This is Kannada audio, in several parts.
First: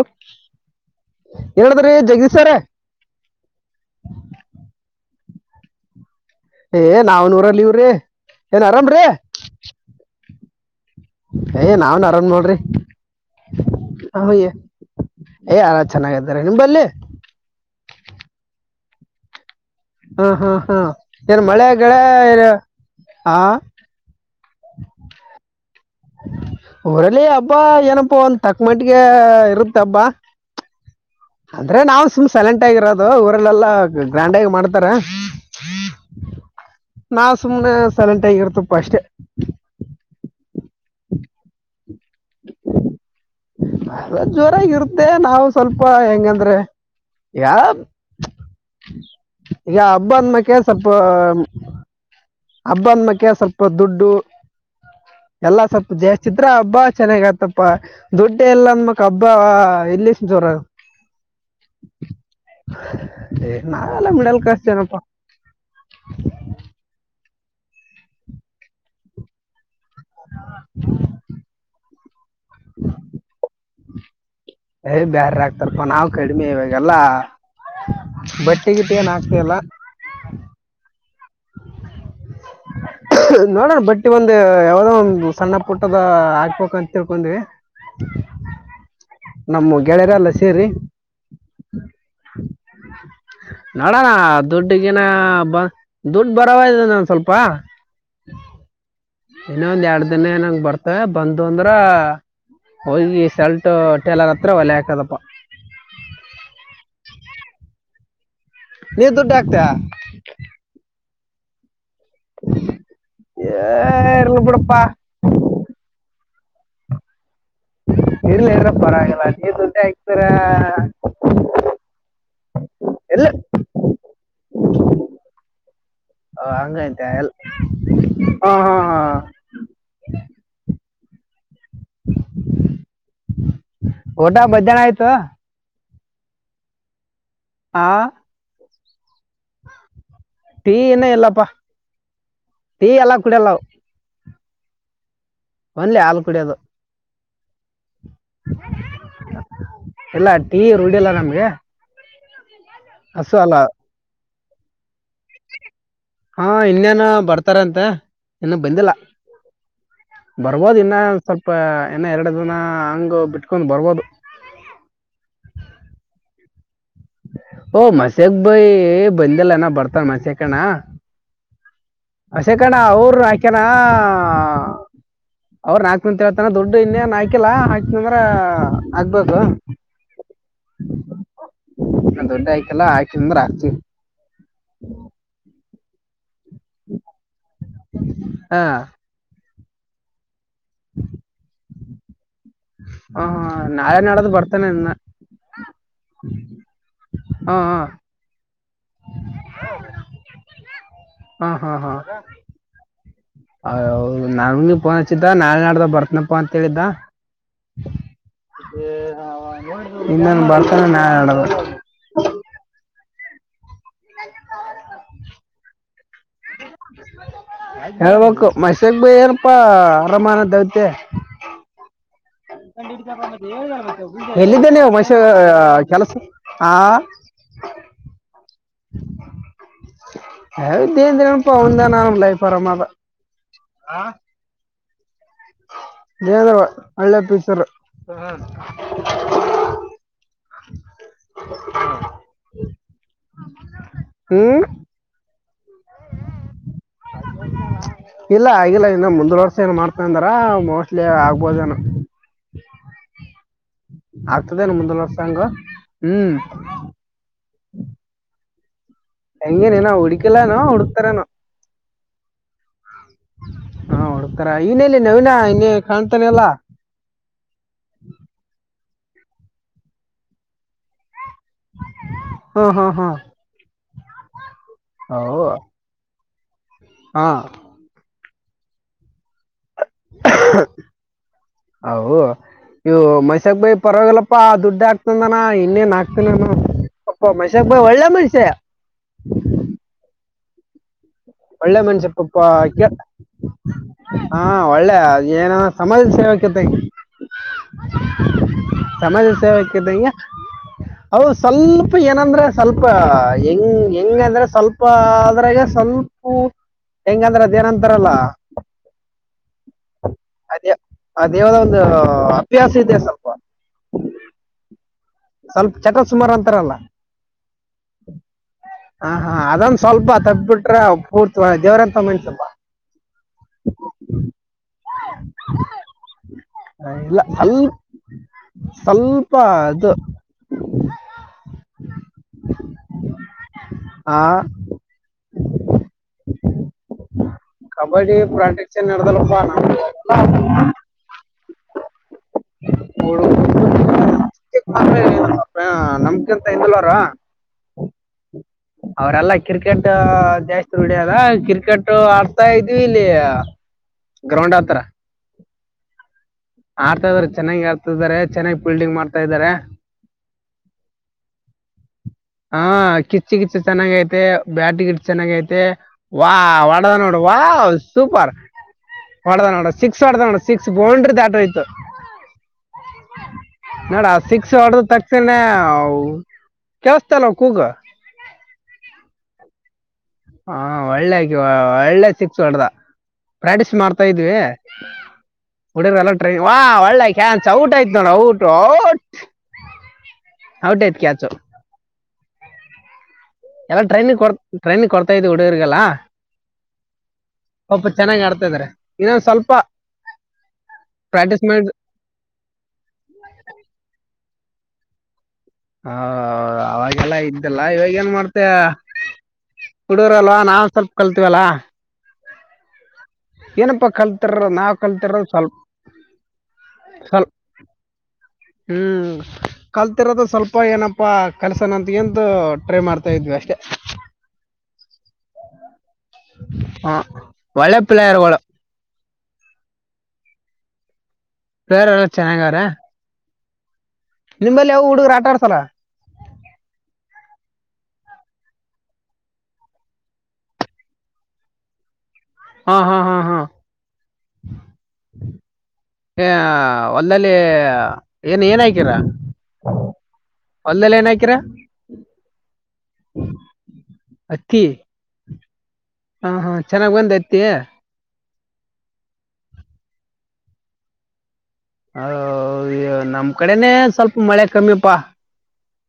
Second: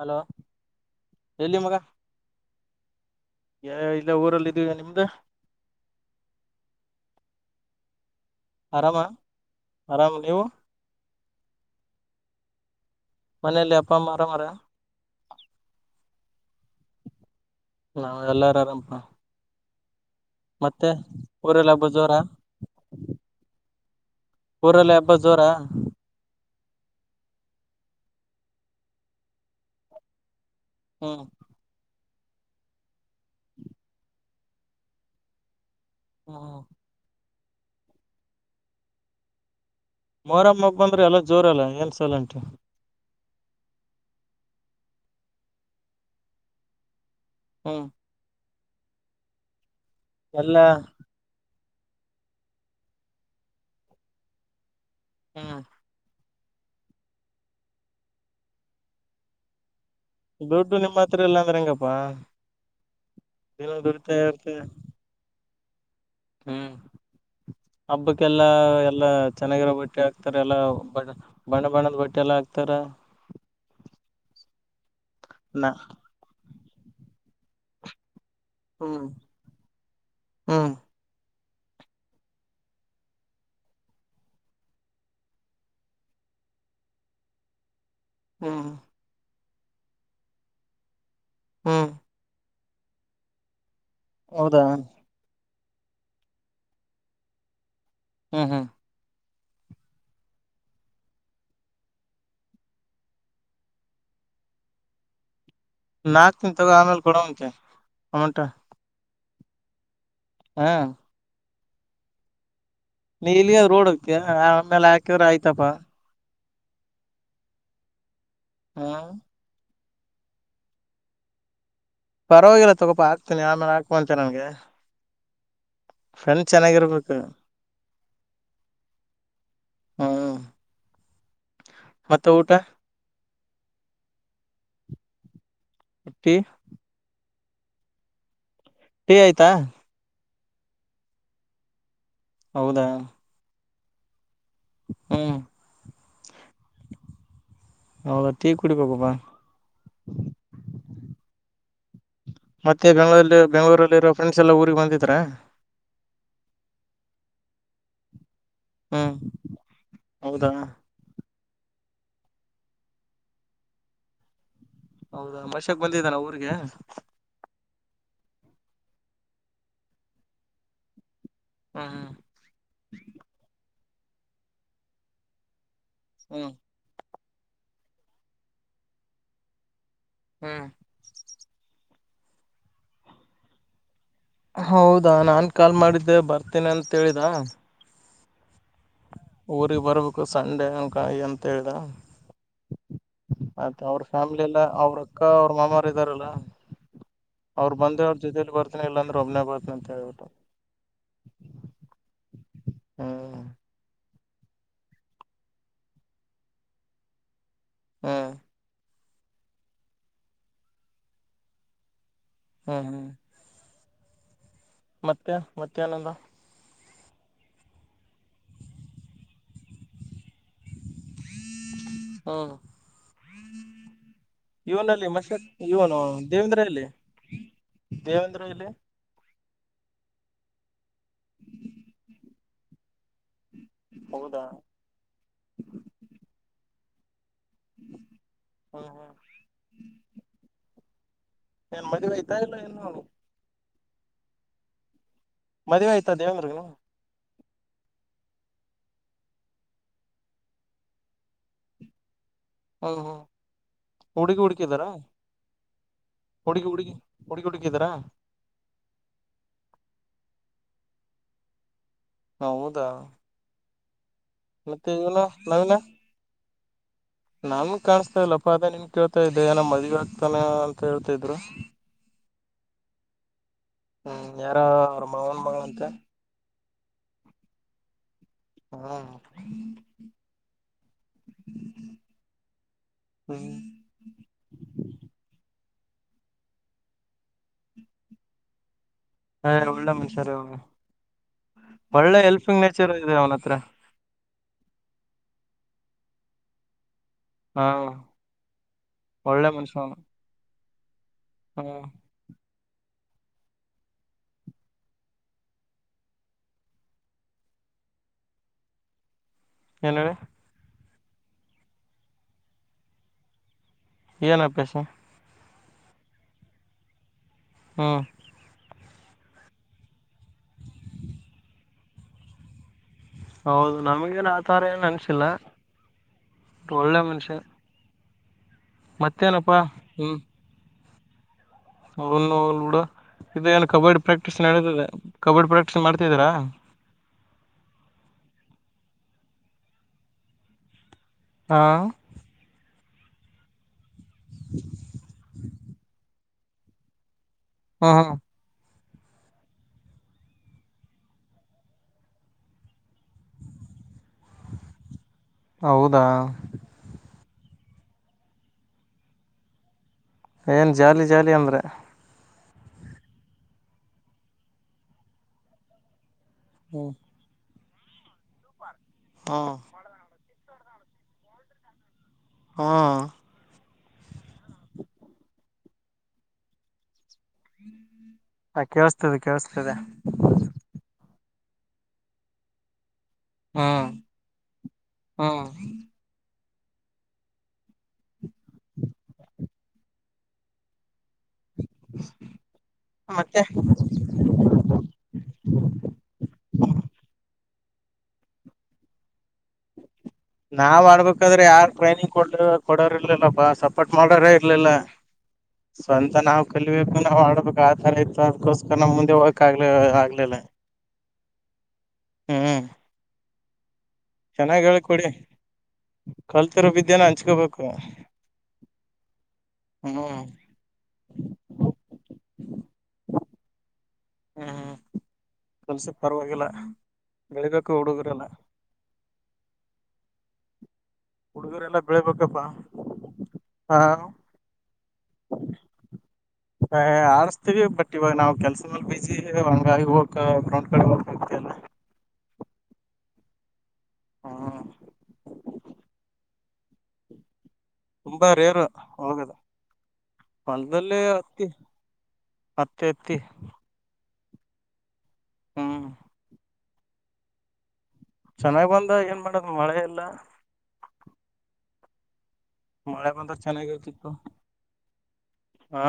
ಹಲೋ ಹೇಳಲ್ಲಿ ಮಗ ಹೇಳಿದ್ರಿ ಜಗದೀಶ್ ಸರ್ ಇಲ್ಲ ಊರಲ್ಲಿ ಇದೀವಿ ನಿಮ್ದ ಏ ನಾವ ನೂರಲ್ಲಿ ಇವ್ರಿ ಏನ್ ಆರಾಮ ಆರಾಮ್ರಿ ಆರಾಮ ಲವು ಏ ನಾವನ್ ಅರನ್ ಮನೇಲಿ ಅಪ್ಪ ಅಮ್ಮ ಆರಾಮಾರ ನೋಡ್ರಿಯ್ಯ ಏಯ್ ಯಾರ ಚೆನ್ನಾಗಾರೆ ನಿಮ ಬಲ್ಲಿ ನಾವ್ ಎಲ್ಲಾರು ಆರಾಮಪ ಹಾ ಹಾ ಹ್ಮ ಮತ್ತೆ ಏನ್ ಮಳೆ ಊರಲ್ಲಿ ಹಬ್ಬ ಜೋರ ಳ ಹ ಹೂರಲ್ಲಿ ಹಬ್ಬ ಜೋರಾ ಊರಲ್ಲಿ ಹಬ್ಬಾ ಏನಪ್ಪ ಒಂದ ತಕ್ಕ ಮಟ್ಟಿಗೆ ಇರುತ್ತ ಹಬ್ಬಾ ಹಾ ಅಂದ್ರೆ ನಾವು ಸುಮ್ ಸೈಲೆಂಟ್ ಆಗಿರೋದು ಊರಲ್ಲೆಲ್ಲಾ ಗ್ರ್ಯಾಂಡ್ ಆಗ ಮಾಡ್ತಾರ ಹಾ ಹ ನಾವು ಸುಮ್ಮನೆ ಸೈಲೆಂಟ್ ಆಗಿ ಇರ್ತಪ್ಪ ಅಷ್ಟೇ ಮೊರ್ ಮಗ್ ಬಂದ್ರೆ ಎಲ್ಲ ಜೋರಲ್ಲ ಏನ್ ಸಲಂಟ ಅ ಜೋರಾಗಿ ಇರುತ್ತೆ ನಾವು ಸ್ವಲ್ಪ ಹೆಂಗಂದ್ರೆ ಯ ಹ್ಮ್ ಈಗ ಹಬ್ಬ ಅಂದ ಮಕ ಎಲ್ಲಾ ಸ್ವಲ್ಪ ಹಬ್ಬಂದ ಮಕ್ಕೆ ಸ್ವಲ್ಪ ದುಡ್ಡು ಹ್ಮ್ ಎಲ್ಲಾ ಸ್ವಲ್ಪ ಜಾಸ್ತಿ ಚಿತ್ರ ಹಬ್ಬ ಚೆನ್ನಾಗ ಆತ್ತಪ್ಪ ದುಡ್ಡ ಎಲ್ಲ ಅಂದ ಮಕ್ ಹಬ್ಬ ಎಲ್ಲಿ ಜೋರ ದುಡ್ಡು ನಿಮ್ಮ ಹತ್ರ ಇಲ್ಲ ಅಂದ್ರೆ ಹೆಂಗಪ್ಪಾ ದಿನ ನಾವೆಲ್ಲ ದುಡಿತಾ ಮಿಡಲ್ ಇರ್ತಿ ಕ್ಲಾಸ್ ಜಏನಪ್ಪಾ ಹ್ಮ್ ಹಬ್ಬಕ್ಕೆಲ್ಲಾ ಎಲ್ಲಾ ಚೆನ್ನಾಗಿರಬಿಟ್ಟು ಬಟ್ಟಿ ಹಾಕ್ತಾರ ಎಲ್ಲ ಬ ಬಣ್ಣ ಬಣ್ಣದ ಬಟ್ಟೆ ಎಲ್ಲ ಹಾಕ್ತಾರ ಯ್ ಬ್ಯಾರ ನಾ ಆಗ್ತಾರಪಾ ನಾವವು ಕಡಿಮೆ ಇವಾಗಲ್ಲಾ ಬಟ್ ಕಗಿಟ್ಟ ಏನು ಆಗ್ತತಿಲ್ಲ ಹಾ [inaudible] ನೋಡೋಣ ಬಟ್ಟಿ ಒಂದ ಯಾವದೋ ಒಂದು ಸಣ್ಣ ಪುಟ್ಟದ ಹಾಕ್ಬೇಕ ಅಂತ ತಿಳ್ಕೊಂಡ್ವಿ ಹ ಹಾ ನಮ್ಮ ಗೆಳೆಯರೆ ಎಲ್ಲ ಸೇರಿ ಹ್ಮ್ ನಡಾನ ಹೌದಾ ದದುಡ್ಡಿಗೆನ ಬ ದುಡ್ಡು ಬರವ ಇ ನಾನು ಸ್ವಲ್ಪ ಹಾ ಹಾ ಇನ್ನ ಒಂದ್ ಎರಡ್ ದಿನ ಏಂಗ್ ಬರ್ತವೆ ಬಂದ ಅಂದ್ರ ಹೋಗಿ ಸಾಲ್ಟು ಟೇಲರ್ ಹತ್ರ ಒಲೆ ಹಾಕದಪ್ಪ ನಾಲ್ಕು ದಿನ ತೊಗೋ ಆಮೇಲೆ ಕೊಡೋಂತೆ ಅಮೌಂಟ ನೀದ ದುಡ್ಡ್ ಹಾಕ್ದ ಹಾ ಹ ನೀಲಿ ರೋಡ್ ಹಕ ಆ ಆಮ್ಯೇಲೆ ಹಾಕ್ಯವ್ರ ಆಯ್ತಪಾ ಇಲ್ಲ ಅಂದ್ರ ಹ್ಮ್ ಪರವಾಗಿಲ್ಲ ನೀ ದುಡ್ಡ ಹಾಕ್ತರ ಪರವಾಗಿಲ್ಲ ತಗೋಪ ಎಲ್ಲ ಹಾಕ್ತೀನಿ ಆಮೇಲೆ ಹಾಕಬೊಂಂತೆೆ ನನ್ಗೆ ಫ್ರೆಂಡ್ ಹ ಹಂಗೈಂತೆ ಚೆನ್ನಾಗಿರ್ಬೇಕು ಎ ಹ ಹಾ ಹಾ ಹ್ಮ ಮತ್ತೆ ಊಟ ಓಟಾ ಬದ್ ಜನ ಆಯ್ತು ಎಟ್ಟಿ ಆಾಂ ಫೀ ಆಯ್ಾ ಟೀನ ಇಲ್ಲಪ್ಪಾ ಹೌದಾ ಟೀ ಎಲ್ಲ ಕುಡಿಯಲ್ಲ ಹಾ ಒಂದ್ಲಿ ಹಾಲು ಕುಡಿಯೋದು ಹೌದ ತಿೀ ಕುಡಿ ಕ ಗಬ ಇಲ್ಲ ಟೀ ರೂಢಿಲ್ಲ ನಮ್ಗೆ ಮತ್ತೆ ಹಸು ಬೆಂಗಳೂರಲ್ಲಿ ಅಲ್ಲ ಬೆಂಗಗಳೂರಲ್ಲಿರೋ ಫ್ರೆಂಡ್ಸ್ ಎಲ್ಲಾ ಊರಿಗೆ ಬಂದಿದ್ರ ಹಾ ಇನ್ನೇನ ಬರ್ತಾರಂತೆ ಇನ್ನು ಬಂದಿಲ್ಲ ಹ್ಮ್ ಹೌದಾ ಬರ್ಬೋದ ಇನ್ನ ಸ್ವಲ್ಪ ಇನ್ನ ಎರಡು ದನ ಹಂಗ್ ಬಿಟ್ಕೊಂಡ್ ಬರ್ಬೋದು ಹೌದಾ ಮಶಾಕ್ ಬಂದಿದ್ದಾನ ಊರಿಗೆ ಓ ಮಸ್ಯಕ್ ಬಯಿ ಬಂದಲ್ಲನ ಬರ್ತಾನ ಮಸ್ಯಾ ಕಣ ಹಾಂ ಹಾಂ ಅಶೇಖಣ್ಣ ಅವರು ಹಾಕ್ಯನಾ ಅವ್ರ ನಾಕನಂತ ಹೇಳ್ತಾನ ಹ್ಮ್ ದೊಡ್ಡ ಇನ್ನೇನ್ ಹಯಕಿಲ್ಲ ಆಯತ ಅಂದ್ರ ಆಕ್ಬೇಕು ಹ್ಮ್ ನ ದೊಡ್ಂಡೆ ಆಯಕಲ್ಲ ಹಾಕ ಅಂದ್ರ ಹಾಕ್ತವಿ ಹೌದಾ ನಾನು ಕಾಲ್ ಮಾಡಿದ್ದೆ ಬರ್ತೀನಿ ಅಂತೇಳಿದ ಹಾ ಊರಿಗೆ ಬರ್ಬೇಕು ಸಂಡೆ ಹಂಕಾಯಿ ಅಂತೇಳಿದ ಹಾ ಆಯ್ತು ನಾಳೆ ಅವ್ರ ನಾಡದ್ ಫ್ಯಾಮಿಲಿ ಎಲ್ಲ ಬರ್ತಾನೆ ಇನ್ನ ಅವ್ರ ಅಕ್ಕ ಅವ್ರ ಮಾಮಾರ ಇದ್ದಾರಲ್ಲ ಹಾ ಅವ್ರು ಬಂದ್ರೆ ಹಾ ಅವ್ರ ಜೊತಲಿ ಬರ್ತಾರೆ ಇಲ್ಲಾಂದ್ರೆ ಒಬ್ಬನೇೋತನ ಅಂತ ಹೇಳ್ಬಿಟ್ಟು ಹ್ಮ್ ಹದು ನನ್ಗೆ ಫೋನ್ ಹಚ್ಚಿದ್ದ ನಾಳೆ ನಾಡ್ದ ಬರ್ತನಪ್ಪ ಅಂತ ಹೇಳಿದ್ದ ಹಾಂ ಇನ್ನನ್ು ಬರ್ತೇಾನ ನ ಹೇಳದು ಹಾ ಹಾ ಹ ಮತ್ತೆ ಮತ್ತೆಹನಂದ ಹೇಳ್ಬೇಕು ಮೈಸಕ್ ಭ ಏನಪಾ ಅರಮಾನ ದವತೆ ಹ್ಮ್ ಎಲ್ಲಿದ್ದೆ ನೀವು ಇವನಲ್ಲಿ ಮಶ ಮ ಇವನು ಕೆಲಸ ದೇವೇಂದ್ರ ಆ ಅಲ್ಲಿ ದೇವಂದ್ರು ಇಲ್ಲಿ ಹಂದಿನನು ಪನ್ಂತಲಾಯ ಪರಮ್ಮ ಹೌದಾ ದದವ ಹಳ್ಳೆ ಪೀಸರ ಹ್ಮ್ ಹ್ಮ್ ಏನ್ ಮದುವೆ ಆಯ್ತಾ ಇಲ್ಲ ಏ ಹ್ಮ ಮದುವವೆೆ ಆಯ್ತ ದೇವೇಂದ್ರಗನು ಇಲ್ಲ ಆಗಿಲ್ಲ ಇನ್ನು ಮುಂದ್ ವರ್ಷ ಏನ್ ಮಾಡ್ತಾ ಅಂದಾರ ಮೋಸ್ಟ್ಲಿ ಆಗ್ಬೋದ ಏನ ಹಾಂ ಹಾ ಹುಡುಗಿ ಆಗ್ತದೇನು ಹುಡುಗಿಿದಾರಾ ಮುಂದಿನ ವರ್ಷ ಹಂಗ ಹ್ಮ್ ಹುಡುಗಿ ಹುಡುಗಿ ಹುಡುಕಿ ಹುಡುಕಿದ್ರಾ ಹೆಂಗನೇ ನ ಹುಕಲಾನೋ ಹುಡುಕ್ತಾರಾನ ಹೌದಾ ಹಾ ಹಡ್ತಾರ ಮತ್ತೆ ನಲ್ಲಿ ಇವನ ನವೀಿನ ಇ ಕಾಣ್ತಾನಲ್ಲಾ ನಾನ್ ಕಾಣಿಸಸ್ತಾ ಇಲ್ಲ ಪ ಅ ನಿಮ್ ಕೇಳ್ತಾ ಇದ್ದೆಏ ನಮ್ಮ ಮದ್ವಿ ಆಗ್ತಾನೆ ಅಂತ ಹೇಳ್ತಾ ಇದ್ರು ಹಾ ಹಾ ಹಾ ಹ್ಮ್ ಯಾರ ಅವ್ರ ಮಾವನ್ ಅವು ಮ ಅಂತ ಹಾ ಹಾ ಹ ಹ ಇವು ಹ್ಮ್ ಮೈಸಕ್ ಬೈಿ ಪರವಾಗಿಲ್ಲಪ್ಪಾ ದುಡ್ಡಾ ನ ಇನ್ನೇನ್ ಆಗ್ತನ ಅಪ್ಪ ಮಶಕ್ ಬಾಯ್ ಒಳ್ಳೆ ಮನುಷ್ಯ ಹ ಒಳ್ಳೆ ಮನ್ಸರ್ ಮನುಷ್ಯ ಒಳ್ಳೆ ಪಾಪ ಹೆಲ್ಫಿಂಗ್ ಕೇ ನೇಚರ್ ಇದೆ ಅವನ ಹತ್ರ ಹಾ ಒಳ್ಳೆ ಅ ಏನ ಸಮಾಜದ ಸೇವೆಕತೆ ಹಾ ಸಮಾಜ ಒಳ್ಳೆ ಸೇವಕ ಮನುಷ್ಯ ಅವನು ಈಗ ಹೌದು ಹ್ಮ್ ಸ್ವಲ್ಪ ಏನಂದ್ರೆ ಸ್ವಲ್ಪ ಹೆಂಗ ಹೆಂಗ ಅಂದ್ರೆ ಸ್ವಲ್ಪ ಅದ್ರಾಗ ಸ್ವಲ್ಪ ಹ ಹೆಂಗಂದ್ರ ಅದೇಏನಂತಾರಲ್ಲ ಎಲ್ಲಡೆ ಅದೇ ಆ ದೇವದ ಒಂದು ಅಪ್ಯಾಸ ಇದೆ ಸ್ವಲ್ಪ ಏನಪ್ಪಸ ಸ್ವಲ್ಪ ಚಟ ಸುಮಾರು ಅಂತಾರಲ್ಲ ಹ್ಮ ಹ ಹಾ ಅದಂದು ಸ್ವಲ್ಪ ತಪ್ಪಬಿಟ್ರ ಪೂರ್ತಿ ದೇವ್ರಂತ ಮ ಸ್ವಲ್ಪ ಹೌದು ನಮಗೇನು ಆ ಥರ ಏನು ಅನಿಸಿಲ್ಲ ಒಳ್ಳೆಯ ಇಲ್ಲ ಮನಷೆ ಸ್ವಲ್ಪ ಸ್ವಲ್ಪ ಅದು ಹ್ಮ್ ಅವನು ಲೂಡೋ ಇದು ಏನು ಕಬಡ್ಡಿ ಆ ಪ್ರಾಕ್ಟೀಸ್ ನಡತದೆ ಕಬಡ್ಡಿ ಪ್ರಾಕ್ಟೀಸ್ ಮಾಡ್ತಿದೀರಾ ಕಬಡ್ಡಿ ಪ್ರಾಕ್ಟಿಕ್ಸ ನಡೆದಲು ಬ ಹಾ ಮೂರು [inaudible] ಅ ನಮ್ಕಂತ ಇಲ್ರ ಹಾ ಹಾ ಅವ್ರಲ್ಲಾ ಕ್ರಿಕೆಟ್ ಜಾಸ್ತಿ ಡಿಯದ ಕ್ರಿಕೆಟ್ ಆಡ್ತಾ ಇದ್ವಿ ಇಲ್ಲಿ [inaudible] ಗ್ರೌಂಡ್ ಹತ್ರ ಹೌದಾ ಆಡ್ತಾ ಇದಾರೆ ಚೆನ್ನಾಗಿ ಆಡ್ತಾಾರೆ ಚೆನ್ನಾಗಿ ಬಿಲ್ಡಿಂಗ್ ಮಾಡ್ತಾ ಇದಾರೆ ಏನ್ ಜಾಲಿ ಜಾಲಿ ಅಂದ್ರೆ ಹ ಕಿಚ್ಚು ಕಿಚ್ಚು ಚೆನ್ನಾಗ ಐತೆ ಬ್ಯಾಟ್ ಗಿಟ್ ಚೆನ್ನಾಗ ಐತೆ ವಾ ವಡದ ಹ್ಮ್ ನೋಡ ವ ಸೂಪರ್ ಹೊದ ಹ್ಮ್ ನೋಡ ಸಿಕ್ಸ್ ಹೊದ ನೋಡ ಸಿಕ್ಸ್ ಬೌಂಡ್ರಿ ದಾಟ್ರ ಇತತ್ತು ಹಾ ನೋಡ ಶಿಕ್ಸ್ ಹೊಡ್ರ ತಕ್ಷಕ್ಷಣ ಕೆಳ್ಸ್ತಲ್ ಕೂಗ ಹ ಕೇಳಸ್ತದೆ ಕೇಳಸ್ತದೆ ಹಾ ಒಳ್ಳೆ ಆಕಿವ ಒಳ್ಳೆ ಸಿಕ್ಸ್ ಹೊಡದ ಪ್ರಾಕ್ಟೀಸ್ ಹ್ಮ್ ಮಾಡ್ತಾ ಇದ್ವಿ ಹ್ಮ್ ಉಡಿಯರ್ ಎಲ್ಲ ವಾ ಒಳ್ಳ ಕ್ಯಾನ್ಸ ಔಟ್ ಆಯ್ತ ನೋಡ ಔಟು ಔಟ್ ಹೌಟೈ್ತ್ ಕ್ಯಾಚು ಹ ಮತ್ತೆ ಎಲ್ಲಾ ಟ್ರೈನಿಗೆ ಕೊ ಟ್ರೈನಿಗೆ ಕೊಡ್ತಾ ಇದ್ವಿ ಹುಡುಗರ್ರಿಗೆಲ್ಲಾ ಸ್ಪ ಚೆನ್ನಾಗಿ್ ಆಡ್ತಾ ಇದಾರೆ ಇನ್ನೊಂದ ಸ್ವಲ್ಪ ನಾವ್ ಆಡ್ಬೇಕಾದ್ರೆ ಪ್ರಾಕ್ಟೀಸ್ ಮಾಡಿ ಯಾರ್ ಟ್ರೈನಿಂಗ್ ಕೊಡ್ ಕೊಡೋರ್ರ್ಲಿಲ್ಲಪ್ಪಾ ಸಪೋರ್ಟ್ ಮಾಡೋರೇ ಇರ್ಲಿಲ್ಲ ಆ, ಸ್ವಂತ ನಾವು ಕಲಿಬೇಕು ಅವಾಗೆಲ್ಲ ನಾವು ಇದ್ದಿಲ್ಲ ಆಡ್ಬೇಕು ಇವಾಗ ಆತರ ಏನ್ ಇತ್ತು ಮಾಡ್ತೆ ಅದಕೋಸ್ಕರ ನಾ ಮುಂದೆ ಹೋಗಕಾಗ್ಲ ಆಗ್ಲಿಲ್ಲ ಕಲ್ತೀವಲ್ಲಾ ಹ್ಮ್ ಏನಪ್ಪಾ ಕಲ್ತಿರ ಚೆನ್ನಾಗ್ ನಾವ್ ಹೇಳ್ಕೊಡಿ ಕಲ್ತಿರ ಸ್ವಲ್ಪ ಕಲ್ತಿರೋ ಬಿದ್ಯೆನ ಸ್ವಲ್ಪ ಹಂಚ್ಕೋಬೇಕು ಹ್ಮ್ ಹ್ಮ್ ಕಲ್ತಿರೋದು ಸ್ವಲ್ಪ ಏನಪ್ಪಾ ಕಲ್ಸನ ಅಂತ ಎಂತ ಟ್ರೈ ಮಾಡ್ತಾ ಇದ್ವಿ ಅಷ್ಟೇ ಹ್ಮ್ ಹ್ಮ್ ಕೆಲ್ಸ ಪರವಾಗಿಲ್ಲ ಹಾ ಬೆಳಗಕ ಒಳ್ಳೆ ಹುಡುಗರಲ್ಲ ಪ್ಲೇಯರ್ಗಳು ಹುಡುಗರೆಲ್ಲ ಪ್ಲೇಯರ್ ಎಲ್ಲ ಬೆಳಬೇಕಪ್ಪಾ ಚೆನ್ನಾಗವ್ರೆ ಹಾ ನಿಮ್ಮಲ್ಲಿ ಯಾವ ಹುಡುಗ ಆಟ ಆಡ್ತಲ್ಲ ಹ ಆಡಸ್ತೀವಿ ಬಟ್ ಇವಾಗ ನಾವ್ ಕೆಲ್ಸ ಮೇಲ್ ಬಿಸಿಿ ಹಂಗಾಗಿ ಹೋಗ ಗ್ರೌಂಡ್ ಕಡೆ ಹೋಗ್ಬೇಕ ಹಾ ಹಾ ಹಾ ಹಾ ಹಾ ಹ ಹೊಲದಲ್ಲಿ ತುಂಬಾ ಏನ್ ಏನ್ ಹಾಕೀರ ಹೊಲದಲ್ಲಿ ಅಕ್ಕಿ [inaudible] ಹಾಕೇತಿ ಅಕ್ಕಿ ಹಾ ಹಾ ಹಾ ಚೆನ್ನಾಗ್ ಬಂದ್ಐತಿ ಚೆನ್ನಾಗ್ ಬಂದಾಗ ಏನ್ ಮಾಡದ ಮಳೆ ಇಲ್ಲ ಹ ಐಯೋ ಮಳೆ ನಮ್ ಬಂದ್ರ ಕಡೆನೆ ಚೆನ್ನಾಗಿರ್ತಿತ್ತು ಸ್ವಲ್ಪ ಮಳೆ ಕಮ್ಮಿಪಾ ಹಾ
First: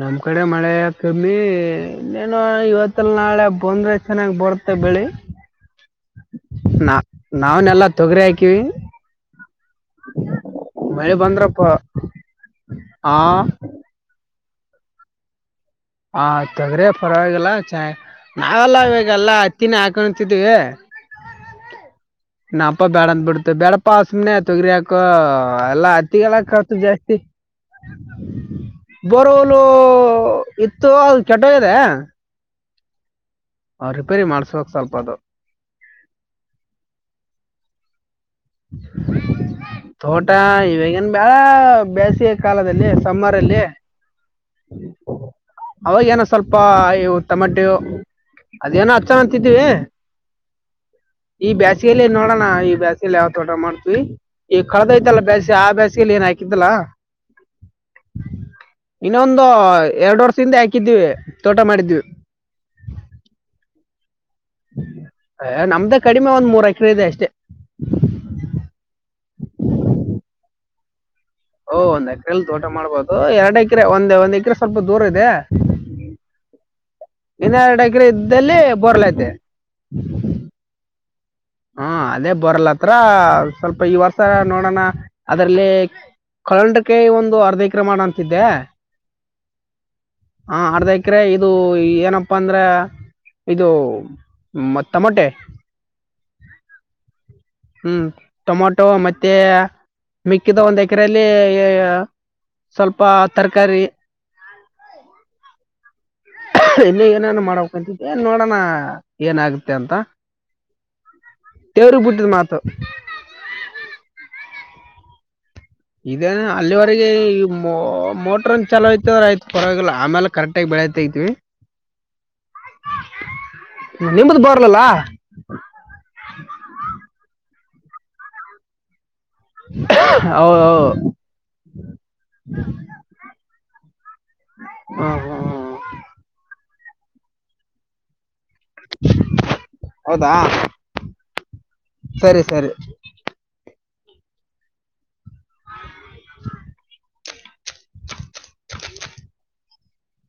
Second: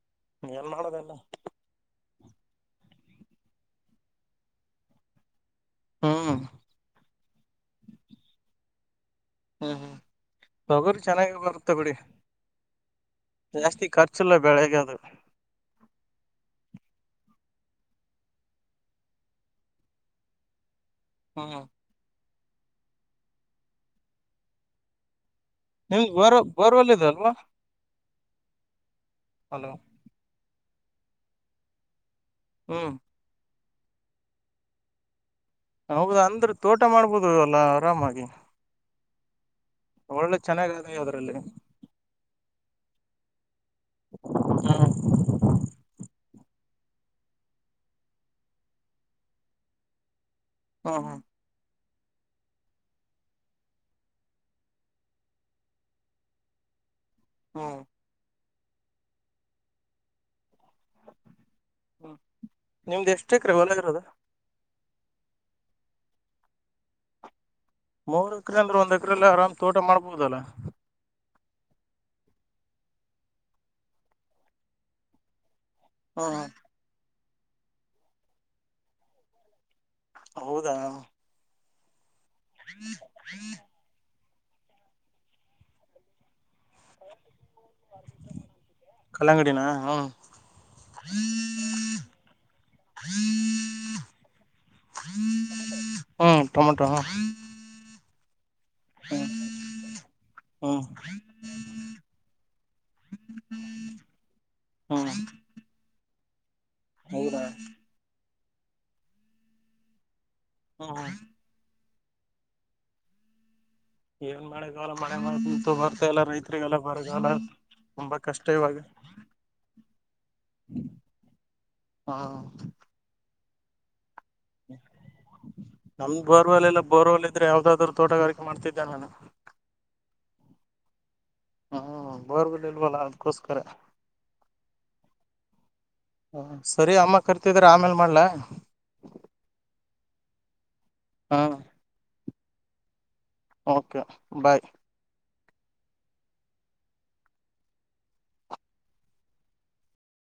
ನಮ್ಮ್ ಕಡೆ ಏನ್ ಮಳೆ ಮಾಡೋದಲ್ಲ ಕಮ್ಮಿ. ಇನ್ನೇನು ಇವತ್ತಲ್ ನಾಳೆ ಬಂದ್ರೆ ಚೆನ್ನಾಗ್ ಬರ್ತ್ತೆ ಬೆಳಿ ಹ್ಮ ನಾ ನಾವನೆಲ್ಲಾ ತೊಗರಿ ಹಾಕವಿ ಹ್ಞೂ ಹ್ಞೂ ತೊಗರಿ ಚೆನ್ನಾಗಾಗಿ ಬರುತ್ತೆ ಬಿಡಿ ಹಾ ಜಾಸ್ತಿ ಖರ್ಚುಲ್ಲ ಬೆಳಗ್ ಅದು ಹ ತಗ್ರಫರಗಲ್ಲ ಚೆ ನಾವೆಲ್ಲ ಇಾಗಲ್ಲಾ ಹತ್ತಿನ ಹಾಕೊತಿದ್ವಿ ಹಾಂ ಹಾ ನಾಪ್ಪ ಬೇಡ ಅಂದ ಬಿಡ್ತ ಬೇಡಪ್ಪ ಆಸಮನೆ ತೊಗರಿಯಕ ನಿಮ್ದ್ ಬೋರ್ ಅಕ್ಕಿಗೆಲ್ಲ ಖರ್ಚು ಬೋರ್ವೆಲ್ ಇದೆ ಜಾಸ್ತಿ ಅಲ್ವಾ ಬೋರ್ವೆಲೂ ಹಲೋ ಇತ್ತು ಅದು ಕೆಟ ಹೋಗಿದೆ ಹಾಞ ್ ರಿಪೇರಿ ಮಾಡಸಬೇಕ್ ಸ್ವಲ್ಪ ಅದು ಹೌದಾ ಅಂದ್ರೆ ತೋಟ ಮಾಡ್ಬೋದಲ್ಲ ಆರಾಮಾಗಿ ತೋಟ ಒಳ್ಳೆ ಚೆನ್ನಾಗ ಅದ ಇವಗನ್ ಅದ್ರಲ್ಲಿ ಬೆಲಸೆತ್ ನಮ್ ಕಾಲದಲ್ಲಿ ಸಮ್ಮರಲ್ಲ ಹ್ಮ್ ಅವಾಗೇನೋ ಸ್ವಲ್ಪ ಉುಪ್ಪ ಇವುಟಮಟೆ ಅದೇನೋ ಹಚ್ಚ ಅಂತಿದೀ. ಹಾಂ ಹಾಂ ಈ ಬ್ಯಾಸ್ಗೆಲ್ಲಿ ನೋಡೋಣ ಈ ಬ್ಯಾಚ್ ಇಲ್ಲಿ ಯಾವ ತೋಟ ಮಾಡ್ತೀವಿ ಈಗ ಕಳೆದೋಯ್ತಲ್ಲ ಬೇಸ್ಸಗಿ ಆ ಬೇಾಸಿಗೆಲ್ಲಿ ಏನ್ ಹಾಕಿದ್ದಲ್ಲಾ [unintelligible] ಹ್ಞೂ ಇನ್ನೊಂದು ಎರಡು ವರ್ಷ ಹಿಂದೆ ಹಾಕಿದ್ವಿ ತೋಟ ಮಾಡಿದ್ವಿ ಹ್ಮ್ ನಿಮ್ದ್ ಎಷ್ಟ ಎಕ್ರೆ ಹೊಲ ಇರೋದು ಅ ನಮ್ದ ಕಡಿಮೆ ಒಂದ್ ಮೂರ್ ಎಕರೆ ಇದೆ ಅಷ್ಟೇ. ಮೂರ್ ಎಕರೆ ಅಂದ್ರೆ ಒಂದ್ ಎಕರೆಲ್ಲಿ ಆರಾಮ್ ತೋಟ ಮಾಡಬಹುದಲ್ಲಾ. ಓಹ ಒಂದ್ ಎಕರೆೆಯಲ್ಲಿ ತೋಟ ಮಾಡ್ಬೋದು ಎರಡ್ ಎಕರೆ ಒಂದ್ ಒಂದ್ ಎಕರೆ ಸ್ವಲ್ಪ ದೂರ ಇದೆ. ಹುಂ ಹುಂ ಇನ್ನೆರಡು ಎಕರೆ ಇದ್ದಲ್ಲಿ ಬೊರ್ಲೈತೆ ಹೌದಾ ಹಾ ಅದೇ ಬೋರ್ಲತ್ರ ಸ್ವಲ್ಪ ಈ ವರ್ಷ ನೋಡೋಣ ಅದ್ರಲ್ಲಿ ಕಂಡಕ್ಕೆ ಒಂದು ಅರ್ಧ ಕಲ್ಲಂಗಡಿನ ಹ್ಮ್ [unintelligible] ಅರ್ಧ ಎಕರೆ ಇದು ಏನಪ್ಪ ಏನಪ್ಪಾ ಅಂದ್ರೆ ಇದು ಮತ್ ತಮೋಟೆ ಹ್ಮ್ ಟೊಮಟೊ ಹ್ಮ್ ಟೊಮಾಟೊ ಮತ್ತೆ ಮಿಕ್ಕಿದ ಒಂದು ಹ್ಮ್ ಎಕರೆಯಲ್ಲಿ ಸ್ವಲ್ಪ ತರಕಾರಿ ಹ್ಮ್ ಇನ್ನೂ ಏನೇನು ಹೌದಾ ಮಾಡಕ್ಂತಿದ್ದೆ ನೋಡೋಣ ಏನಾಗುತ್ತೆ ಅಂತ [unintelligible] ಎರೆಡು ಬಿಟ್ಟಿದ್ ಮಾತು ಏನ್ ಮ ಮಾಡೆಗಲ್ಲ ಮಳೆ ಮಾಡ ಇದೇನ ಅಲ್ಲಿವರೆಗೆ ಮ ತುಂಬಾ ಕಷ್ಟ ಮೋಟ್ರನ್ ಇವಾಗ ಚಲೋ ಆಯ್ತದ್ರ ಆಯ್ತು ಪರವಾಗಿಲ್ಲ ಆಮೇಲೆ ಕರೆಕ್ಟಾಗಿ ಬೆಳೆತಾತಿವಿ ಹಾ ನಿಮ್ದ ಬರ್ಲಲ್ಲ ನಮ್ದ ಬರ್ವಲ್ ಎಲ್ಲ ಬೋರ್ವಲ್ ಇದ್ರೆ ಯಾವದಾದ್ರು ತೋಟಗಿಕೆ ಮಾಡತಿದ್ದೆ ನಾನು ಹೌದೌ ಹ್ಞೂ ಬೋರ್ಗ ಇಲ್ವಲ್ಲ ಅದಕ್ಕೋಸ್ಕರ ಹ್ಮ್ ಹ್ಮ್ ಹ್ಮ್ ಹ ಸರಿ ಅಮ್ಮ ಕರ್ತಿದ್ರ ಆಮೇಲ್ ಮಾಡ್ಲಾ ಹೌದಾ ಹಾಂ ಸರಿ ಸರಿ ಓಕೆ ಬಾಯ್ ಹ [unintelligible]